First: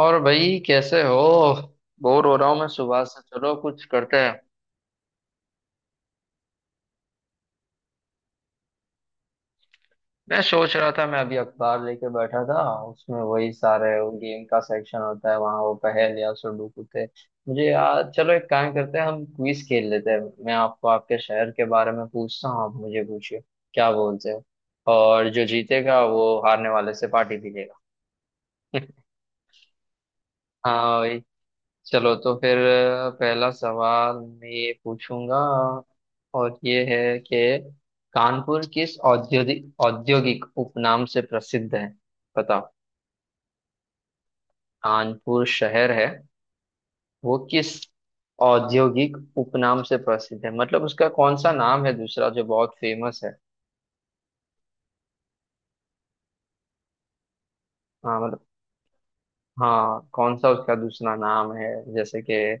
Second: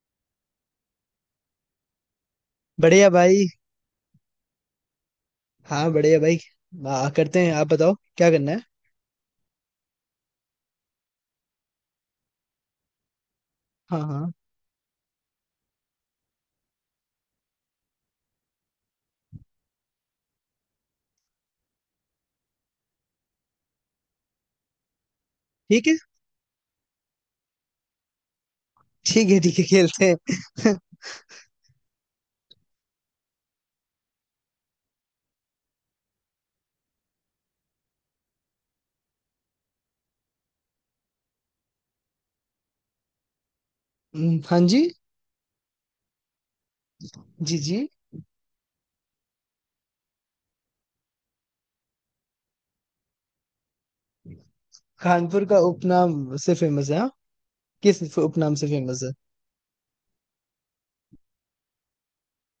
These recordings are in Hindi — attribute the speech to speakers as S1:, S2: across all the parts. S1: और भाई कैसे हो। बोर हो रहा हूँ मैं सुबह
S2: बढ़िया
S1: से।
S2: भाई।
S1: चलो कुछ करते हैं।
S2: हाँ बढ़िया भाई। करते हैं, आप बताओ क्या करना है।
S1: मैं सोच रहा था, मैं अभी अखबार लेके बैठा था। उसमें वही सारे
S2: हाँ
S1: वो
S2: हाँ।
S1: गेम का सेक्शन होता है, वहाँ वो पहेलियाँ सुडोकू थे। मुझे याद, चलो एक काम करते हैं, हम क्विज खेल लेते हैं। मैं आपको आपके शहर के बारे में पूछता हूँ, आप मुझे पूछिए। क्या बोलते हो। और जो
S2: ठीक है,
S1: जीतेगा वो हारने वाले से पार्टी भी लेगा।
S2: ठीक है, ठीक है, खेलते हैं।
S1: हाँ। चलो तो फिर पहला सवाल मैं ये पूछूंगा, और ये है कि कानपुर किस औद्योगिक औद्योगिक उपनाम से प्रसिद्ध है। बताओ।
S2: हाँ, जी।
S1: कानपुर शहर है, वो
S2: जी
S1: किस
S2: जी।
S1: औद्योगिक उपनाम से प्रसिद्ध है, मतलब उसका कौन सा नाम है दूसरा जो बहुत फेमस है।
S2: कानपुर का उपनाम से फेमस है, हाँ। किस
S1: हाँ मतलब,
S2: उपनाम से फेमस है?
S1: हाँ कौन सा उसका दूसरा नाम है, जैसे कि अ,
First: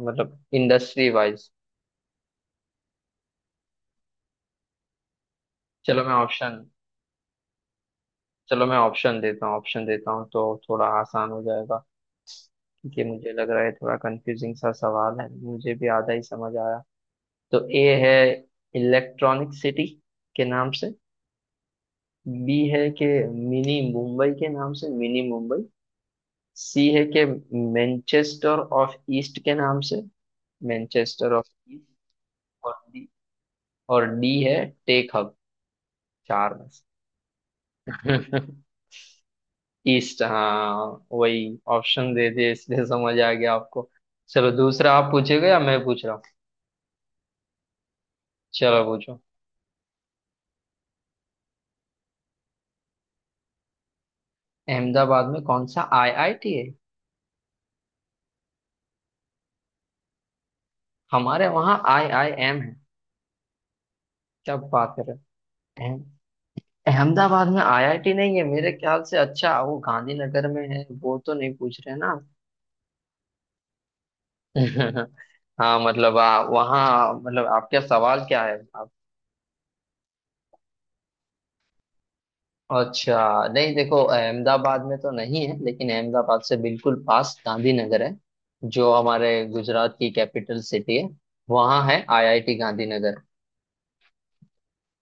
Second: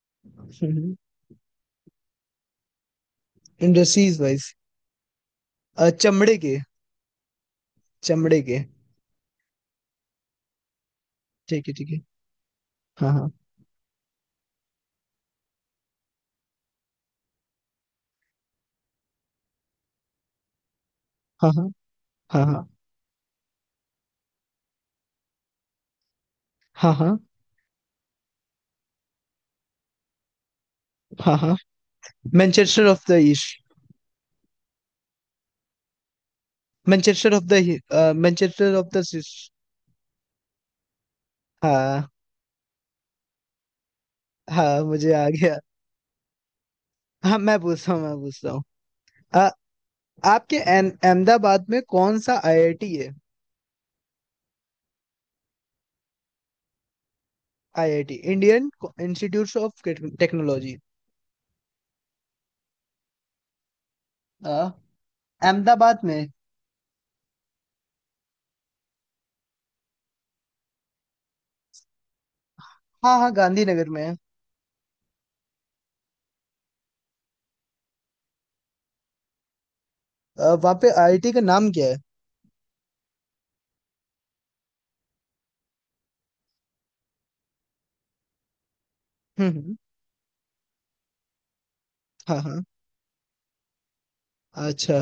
S1: मतलब इंडस्ट्री वाइज।
S2: Industries wise.
S1: चलो मैं
S2: चमड़े के,
S1: ऑप्शन
S2: चमड़े के।
S1: चलो मैं ऑप्शन देता हूँ तो थोड़ा आसान हो
S2: ठीक है,
S1: जाएगा।
S2: ठीक है।
S1: ये
S2: हाँ
S1: मुझे
S2: हाँ
S1: लग रहा है थोड़ा कंफ्यूजिंग सा सवाल है, मुझे भी आधा ही समझ आया। तो ए है इलेक्ट्रॉनिक सिटी के नाम से।
S2: हाँ
S1: बी
S2: हाँ
S1: है कि मिनी मुंबई के नाम से, मिनी मुंबई। सी
S2: हाँ
S1: है
S2: हाँ हाँ हाँ
S1: कि मैनचेस्टर ऑफ ईस्ट के नाम से, मैनचेस्टर
S2: हाँ
S1: ऑफ
S2: हाँ।
S1: ईस्ट। और
S2: Manchester of
S1: D,
S2: the east.
S1: और डी है टेक हब। चार में से।
S2: Manchester of the. Manchester of the.
S1: East हाँ। वही
S2: हाँ
S1: ऑप्शन दे दिए इसलिए समझ आ गया आपको। चलो
S2: हाँ,
S1: दूसरा आप
S2: मुझे आ
S1: पूछेगा
S2: गया।
S1: या मैं पूछ रहा हूँ।
S2: हाँ, मैं पूछता हूँ, मैं पूछता हूँ।
S1: चलो पूछो।
S2: आपके अहमदाबाद में कौन सा आईआईटी है?
S1: अहमदाबाद में कौन सा आईआईटी है।
S2: IIT, Indian Institute of Technology.
S1: हमारे वहाँ आईआईएम है, क्या बात कर रहे हो।
S2: अहमदाबाद में।
S1: अहम- अहमदाबाद में आईआईटी नहीं है मेरे ख्याल से। अच्छा वो गांधीनगर में है, वो तो नहीं पूछ रहे ना।
S2: हाँ हाँ, गांधीनगर में है।
S1: हाँ मतलब वहाँ, मतलब आपका सवाल क्या है आप।
S2: वहाँ पे आईआईटी का नाम क्या है?
S1: अच्छा नहीं देखो, अहमदाबाद में तो नहीं है लेकिन अहमदाबाद से बिल्कुल पास गांधीनगर है, जो हमारे
S2: हम्म हम्म,
S1: गुजरात की कैपिटल सिटी है। वहाँ है
S2: हाँ
S1: आईआईटी
S2: हाँ।
S1: गांधीनगर।
S2: अच्छा।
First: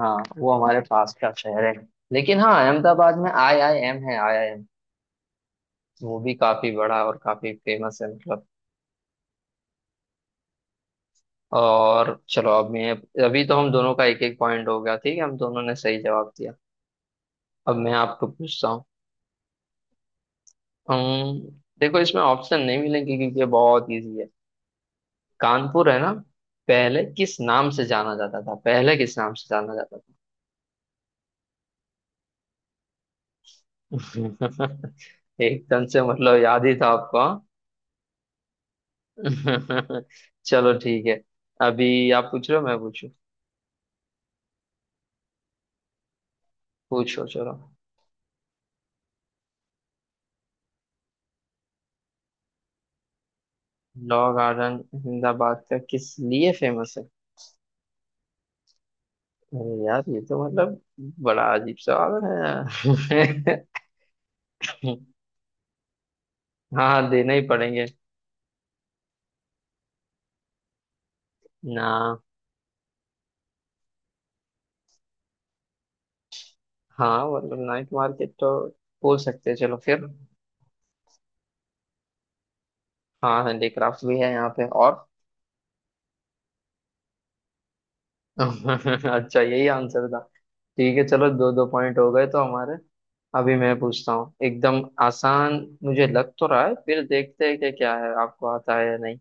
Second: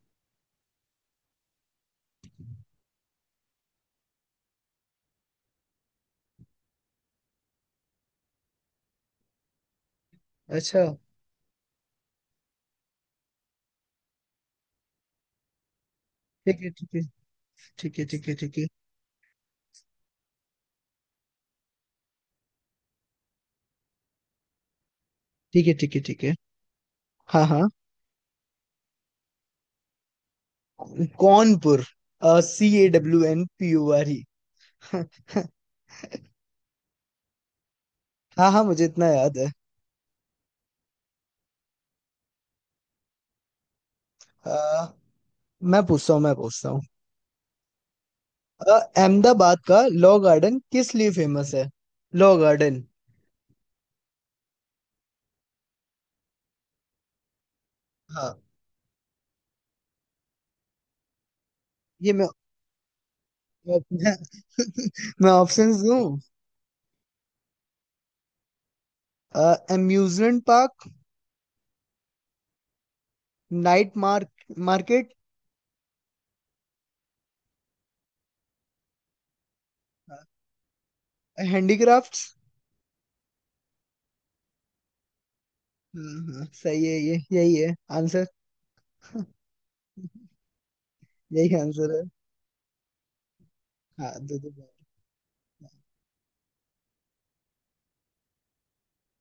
S1: हाँ वो हमारे पास का शहर है। लेकिन हाँ, अहमदाबाद में आई आई एम है, आई आई एम। वो भी काफी बड़ा और काफी फेमस है मतलब।
S2: अच्छा।
S1: और चलो अब मैं, अभी तो हम दोनों का एक एक पॉइंट हो गया, ठीक है, हम दोनों ने सही जवाब दिया।
S2: ठीक है, ठीक है,
S1: अब मैं
S2: ठीक है,
S1: आपको
S2: ठीक है, ठीक है,
S1: पूछता हूँ। अम्म, देखो इसमें ऑप्शन नहीं मिलेंगे क्योंकि ये बहुत इजी है।
S2: ठीक है,
S1: कानपुर
S2: ठीक
S1: है
S2: है,
S1: ना,
S2: ठीक है।
S1: पहले किस
S2: हाँ हाँ।
S1: नाम से जाना जाता था, पहले किस नाम से जाना जाता
S2: कौनपुर। C A W N P U R E.
S1: था। एकदम से मतलब याद ही था आपको हाँ।
S2: हाँ हाँ, मुझे इतना याद है।
S1: चलो ठीक है। अभी आप पूछ रहे हो मैं पूछू।
S2: अ, मैं पूछता हूँ, मैं पूछता हूँ।
S1: पूछो चलो।
S2: अहमदाबाद का लॉ गार्डन किस लिए फेमस है? Law garden.
S1: Law garden Ahmedabad का किस लिए फेमस है।
S2: हाँ,
S1: अरे यार ये तो मतलब बड़ा अजीब
S2: ये
S1: सवाल है।
S2: मैं, मैं ऑप्शंस दूं?
S1: हाँ देना ही पड़ेंगे
S2: अम्यूजमेंट पार्क।
S1: ना।
S2: Night market.
S1: हाँ मतलब नाइट मार्केट तो बोल सकते हैं, चलो फिर।
S2: हैंडीक्राफ्ट्स।
S1: हाँ हैंडीक्राफ्ट भी है यहाँ पे और।
S2: हाँ हाँ, सही है ये, यही है आंसर।
S1: अच्छा यही आंसर था। ठीक है चलो दो
S2: यही
S1: दो
S2: आंसर
S1: पॉइंट
S2: है।
S1: हो गए तो हमारे। अभी मैं पूछता
S2: हाँ,
S1: हूँ
S2: दो दो बार।
S1: एकदम आसान, मुझे लग तो रहा है, फिर देखते हैं कि क्या है, आपको आता है या नहीं।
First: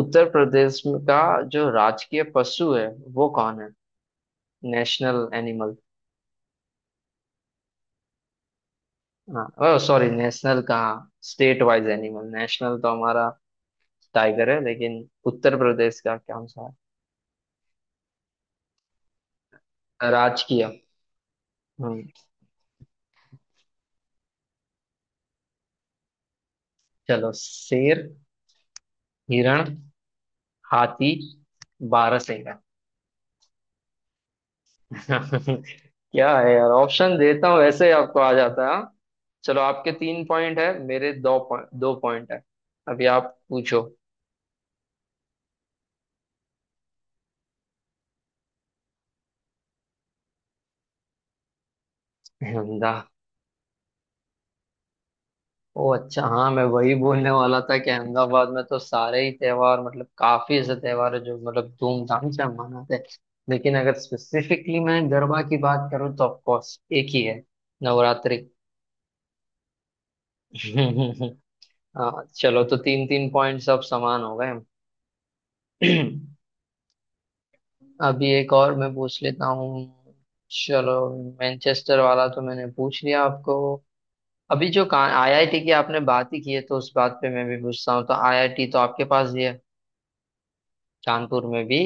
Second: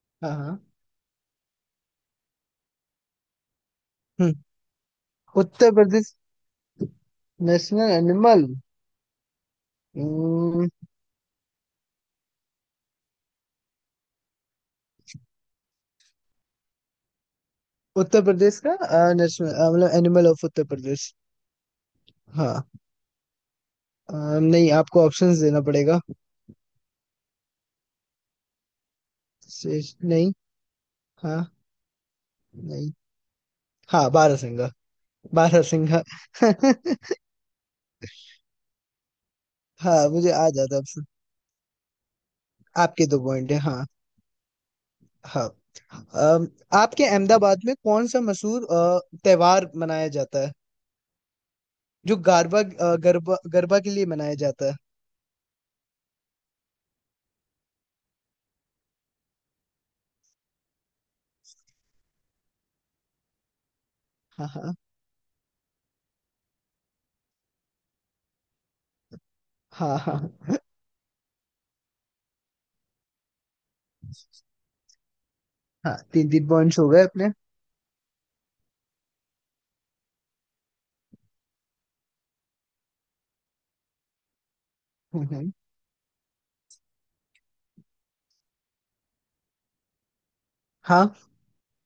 S2: हाँ हाँ।
S1: का जो राजकीय पशु है वो कौन है,
S2: हम्म,
S1: national animal.
S2: Uttar Pradesh, national animal.
S1: हाँ ओह सॉरी नेशनल
S2: हम्म,
S1: कहाँ, स्टेट वाइज एनिमल, नेशनल तो हमारा टाइगर है, लेकिन उत्तर प्रदेश का कौन सा
S2: उत्तर प्रदेश का नेशनल, मतलब
S1: है
S2: एनिमल ऑफ
S1: राजकीय।
S2: उत्तर प्रदेश।
S1: हम्म।
S2: हाँ। अ, नहीं, आपको ऑप्शंस देना पड़ेगा।
S1: चलो, शेर, हिरण,
S2: शेष नहीं।
S1: हाथी,
S2: हाँ।
S1: बारहसिंगा।
S2: नहीं। हाँ, बारह सिंगा। बारह सिंगा।
S1: क्या है यार, ऑप्शन देता हूँ वैसे ही आपको आ जाता है हाँ? चलो आपके
S2: हाँ,
S1: तीन
S2: मुझे आ
S1: पॉइंट है,
S2: जाता अब से।
S1: मेरे दो पॉइंट है। अभी
S2: आपके दो
S1: आप
S2: पॉइंट है,
S1: पूछो।
S2: हाँ। हाँ। अम, आपके अहमदाबाद में कौन सा मशहूर त्योहार मनाया जाता है, जो गरबा
S1: अहमदा
S2: अ, गरबा गरबा के लिए मनाया जाता है?
S1: ओ अच्छा हाँ, मैं वही बोलने वाला था कि अहमदाबाद में तो सारे ही त्योहार, मतलब काफी ऐसे त्योहार है जो मतलब धूमधाम से हम मनाते हैं। लेकिन अगर
S2: हाँ हाँ
S1: स्पेसिफिकली मैं गरबा की बात करूँ तो ऑफकोर्स एक ही है, नवरात्रि।
S2: हाँ हाँ।
S1: हाँ चलो तो तीन तीन पॉइंट्स अब समान हो गए।
S2: हाँ, तीन तीन पॉइंट्स हो गए अपने।
S1: अभी एक और मैं पूछ लेता हूँ। चलो, मैनचेस्टर वाला तो मैंने पूछ लिया आपको। अभी जो
S2: हम्म, हम्म,
S1: आईआईटी की आपने बात ही की है, तो उस बात पे मैं भी पूछता हूँ, तो आईआईटी तो आपके पास ही है
S2: हाँ
S1: कानपुर में भी।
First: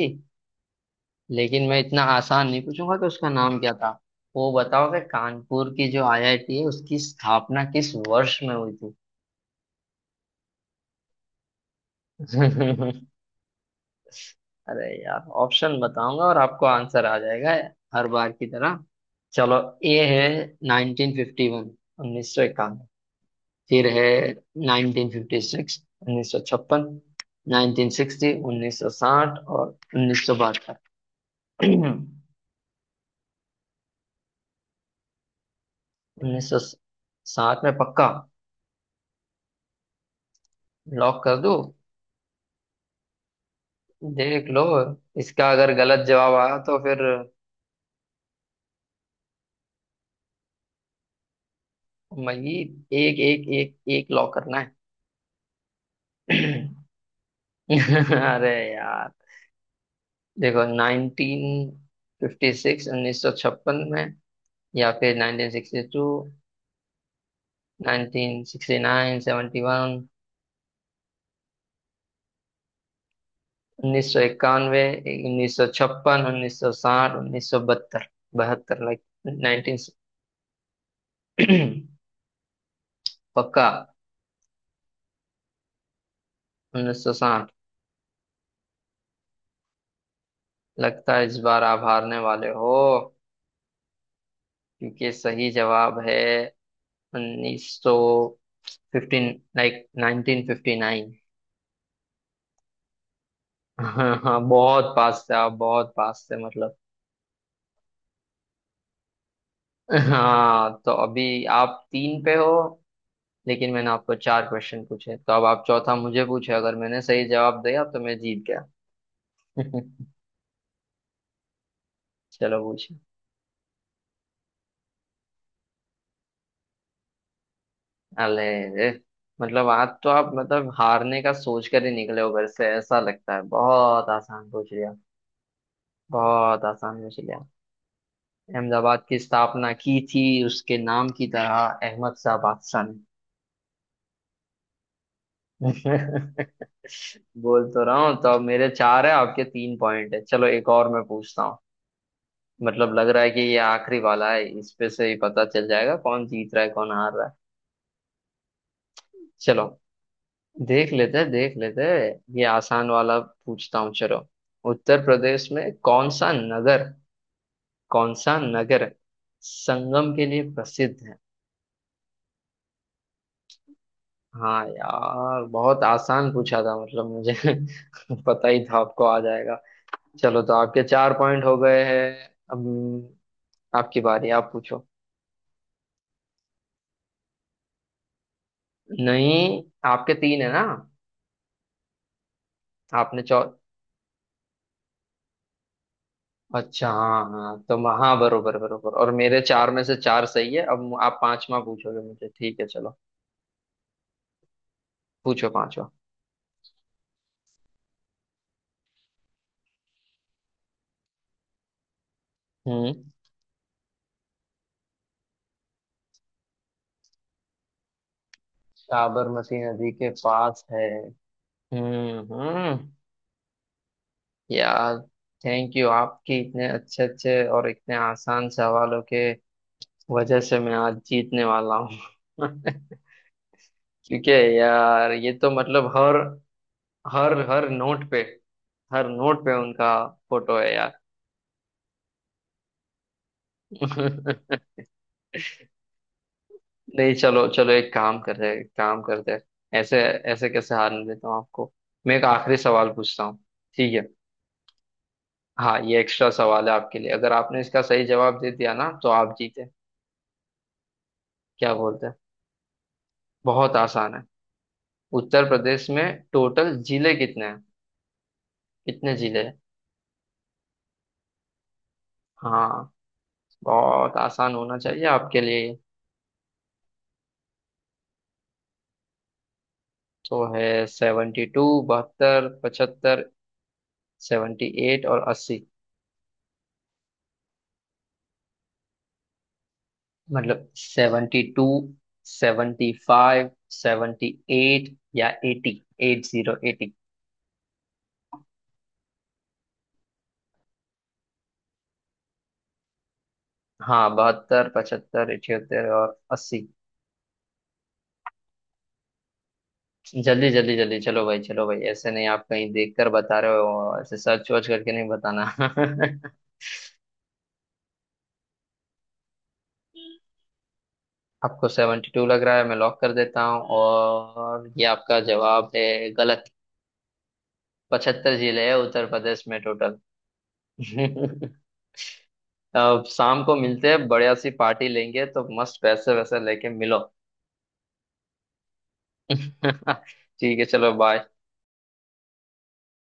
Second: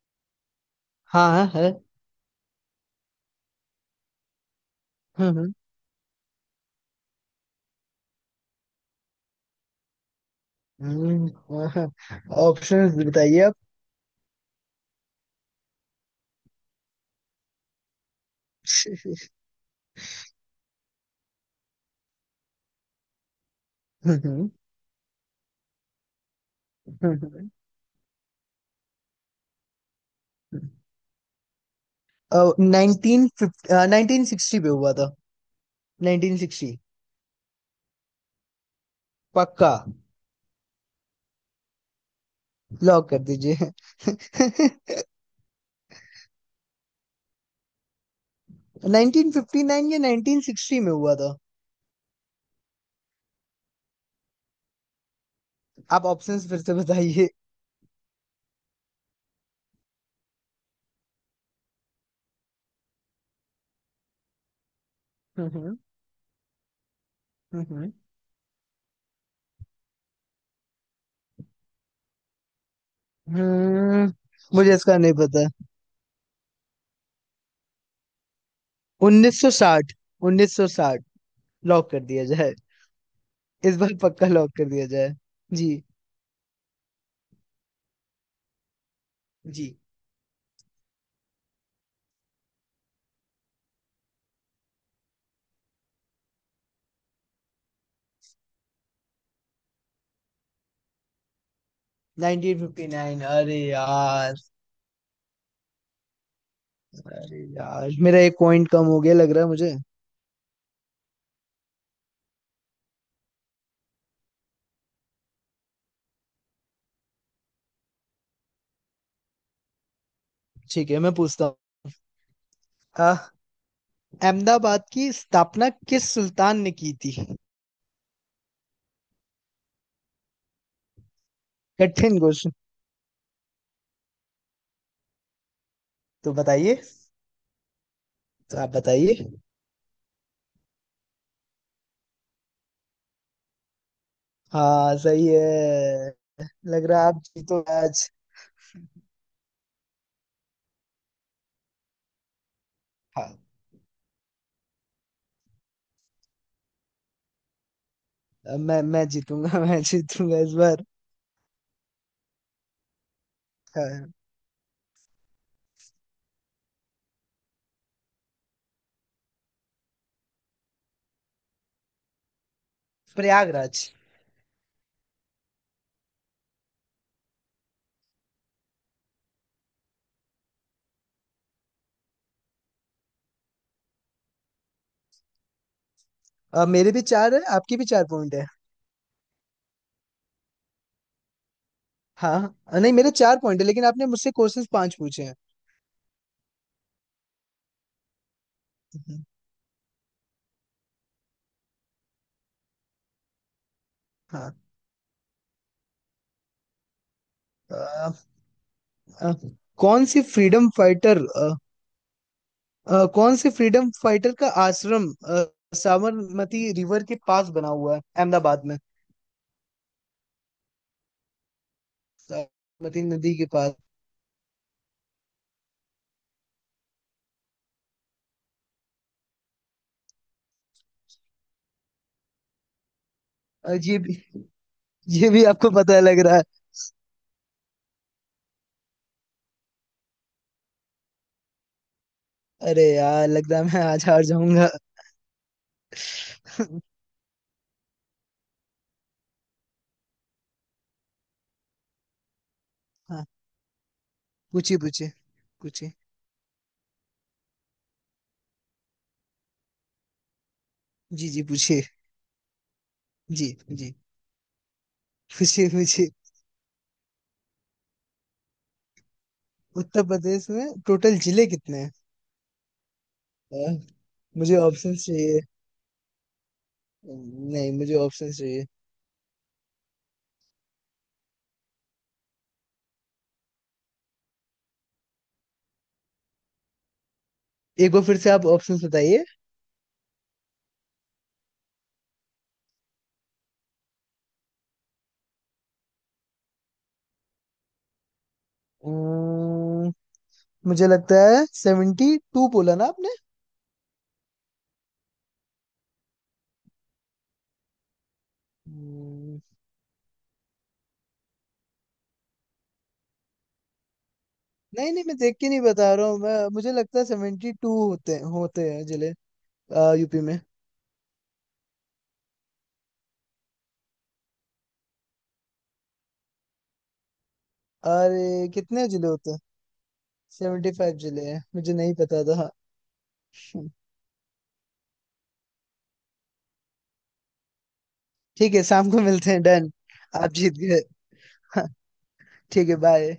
S2: हाँ। हाँ है।
S1: लेकिन मैं इतना आसान नहीं पूछूंगा कि उसका नाम क्या था, वो बताओ कि
S2: हम्म
S1: कानपुर की जो आईआईटी है उसकी स्थापना किस वर्ष में हुई
S2: हम्म हम्म, ऑप्शंस
S1: थी।
S2: बताइए आप।
S1: अरे यार ऑप्शन बताऊंगा और आपको आंसर आ जाएगा हर बार की तरह। चलो, ए है 1951, 1951। फिर है
S2: हम्म
S1: 1956, 1956, 1960, 1960 और 1972।
S2: नाइनटीन 1950, 1960 पे हुआ था। 1960
S1: 1960 में पक्का,
S2: पक्का।
S1: लॉक कर दूं।
S2: लॉक कर दीजिए।
S1: देख लो, इसका अगर गलत जवाब आया तो फिर
S2: 1959 या 1960 में हुआ था।
S1: मजीद एक एक एक एक लॉक करना है।
S2: आप ऑप्शंस फिर से बताइए।
S1: अरे यार। देखो, 1956, 1956 में, या फिर नाइनटीन
S2: हम्म
S1: सिक्सटी टू
S2: हम्म,
S1: 1969, 71, उन्नीस
S2: हम्म,
S1: सौ
S2: मुझे
S1: इक्यानवे
S2: इसका नहीं पता।
S1: 1956, 1960, 1972, 72 लाइक नाइनटीन
S2: 1960, 1960 लॉक कर दिया जाए।
S1: पक्का,
S2: इस बार पक्का लॉक कर दिया जाए। जी
S1: 1960।
S2: जी।
S1: लगता है इस बार आप हारने वाले हो, क्योंकि सही जवाब है 1915 लाइक 1959।
S2: 1959, अरे
S1: हाँ हाँ
S2: यार।
S1: बहुत पास थे आप, बहुत पास थे मतलब।
S2: अरे यार, मेरा एक पॉइंट कम हो गया लग रहा है मुझे।
S1: हाँ तो अभी आप तीन पे हो, लेकिन मैंने आपको चार क्वेश्चन पूछे, तो अब आप चौथा मुझे पूछे, अगर मैंने सही जवाब दिया तो मैं जीत गया।
S2: ठीक है, मैं पूछता हूँ।
S1: चलो पूछे।
S2: अह, अहमदाबाद की स्थापना किस सुल्तान ने की थी?
S1: अले रे, मतलब आज तो आप मतलब हारने का सोच कर ही
S2: कठिन
S1: निकले हो घर
S2: क्वेश्चन।
S1: से ऐसा लगता है, बहुत आसान पूछ लिया,
S2: तो
S1: बहुत
S2: बताइए।
S1: आसान पूछ लिया।
S2: तो आप
S1: अहमदाबाद
S2: बताइए।
S1: की स्थापना की थी उसके नाम की तरह, अहमद शाह बादशाह ने।
S2: हाँ, सही है। लग रहा है आप जीतो
S1: बोल तो रहा
S2: आज।
S1: हूँ, तो अब मेरे चार है आपके तीन पॉइंट है, चलो एक और मैं पूछता हूँ। मतलब लग रहा है
S2: हाँ,
S1: कि ये आखिरी वाला है, इस पे से ही पता चल जाएगा कौन जीत रहा है कौन हार रहा है।
S2: अब मैं जीतूंगा।
S1: चलो
S2: मैं जीतूंगा इस बार।
S1: देख लेते हैं देख लेते हैं, ये आसान वाला पूछता हूँ
S2: हाँ।
S1: चलो। उत्तर प्रदेश में कौन सा नगर, कौन सा नगर संगम के लिए प्रसिद्ध है।
S2: प्रयागराज।
S1: हाँ यार बहुत आसान पूछा था मतलब मुझे, पता ही था आपको आ जाएगा। चलो तो आपके चार पॉइंट हो गए हैं, अब आपकी बारी, आप पूछो।
S2: मेरे भी चार है, आपके भी चार पॉइंट है।
S1: नहीं आपके तीन है ना।
S2: हाँ। नहीं, मेरे
S1: आपने
S2: चार
S1: चौ
S2: पॉइंट है, लेकिन आपने मुझसे क्वेश्चंस पांच पूछे हैं।
S1: अच्छा हाँ हाँ तो हाँ बरोबर बरोबर, और
S2: हम्म,
S1: मेरे चार में से चार सही है। अब आप पांचवा पूछोगे मुझे, ठीक है चलो।
S2: हाँ।
S1: पूछो पांचवा।
S2: अ, अ, कौन सी फ्रीडम फाइटर
S1: हम्म।
S2: कौन से फ्रीडम फाइटर का आश्रम साबरमती रिवर के पास बना हुआ है अहमदाबाद में?
S1: साबरमती नदी के पास है। हम्म हम्म,
S2: साबरमती नदी के पास।
S1: यार थैंक यू, आपके इतने अच्छे अच्छे और इतने आसान सवालों के वजह से मैं आज जीतने वाला हूँ।
S2: और ये भी।
S1: क्योंकि यार
S2: ये
S1: ये
S2: भी
S1: तो
S2: आपको
S1: मतलब
S2: पता,
S1: हर
S2: लग रहा है।
S1: हर हर नोट पे, हर नोट पे उनका फोटो है
S2: अरे यार, लग रहा है मैं आज हार
S1: यार।
S2: जाऊंगा।
S1: नहीं चलो चलो, एक काम करते हैं, एक काम करते हैं, ऐसे ऐसे कैसे हारने देता हूँ आपको, मैं एक आखिरी सवाल पूछता
S2: हाँ,
S1: हूँ। ठीक है।
S2: पूछिए पूछिए।
S1: हाँ
S2: पूछिए।
S1: ये एक्स्ट्रा सवाल है आपके लिए, अगर आपने इसका सही जवाब दे दिया ना तो आप जीते।
S2: जी। जी।
S1: क्या
S2: पूछिए
S1: बोलते हैं,
S2: जी
S1: बहुत
S2: जी
S1: आसान है। उत्तर
S2: पूछिए
S1: प्रदेश
S2: पूछिए।
S1: में टोटल जिले कितने हैं, कितने जिले हैं।
S2: उत्तर प्रदेश में टोटल जिले कितने हैं?
S1: हाँ
S2: अ,
S1: बहुत आसान
S2: मुझे
S1: होना
S2: ऑप्शन
S1: चाहिए
S2: चाहिए।
S1: आपके लिए।
S2: नहीं, मुझे ऑप्शन चाहिए।
S1: तो है 72 72, 75, 78 और 80।
S2: एक बार फिर से आप ऑप्शन बताइए।
S1: मतलब 72, 75, 78, या 80, 80।
S2: अम्म, मुझे लगता है 72, बोला ना आपने?
S1: हाँ 72, पचहत्तर, 78 और 80।
S2: हम्म,
S1: जल्दी जल्दी जल्दी चलो भाई चलो भाई, ऐसे नहीं, आप कहीं देखकर बता रहे हो, ऐसे सर्च वर्च करके
S2: नहीं नहीं,
S1: नहीं
S2: मैं देख के
S1: बताना।
S2: नहीं बता रहा हूँ। मैं मुझे लगता है 72 होते होते हैं जिले, यूपी में।
S1: आपको 72 लग रहा है, मैं लॉक कर देता हूँ, और ये आपका जवाब है गलत। 75
S2: अरे
S1: जिले हैं
S2: कितने
S1: उत्तर
S2: जिले होते हैं?
S1: प्रदेश में टोटल।
S2: 75 जिले हैं, मुझे नहीं पता था।
S1: अब शाम को मिलते हैं, बढ़िया सी पार्टी लेंगे, तो मस्त पैसे वैसे लेके मिलो।
S2: ठीक है, शाम को मिलते हैं, डन। आप जीत
S1: ठीक है
S2: गए।
S1: चलो बाय।
S2: ठीक है, बाय।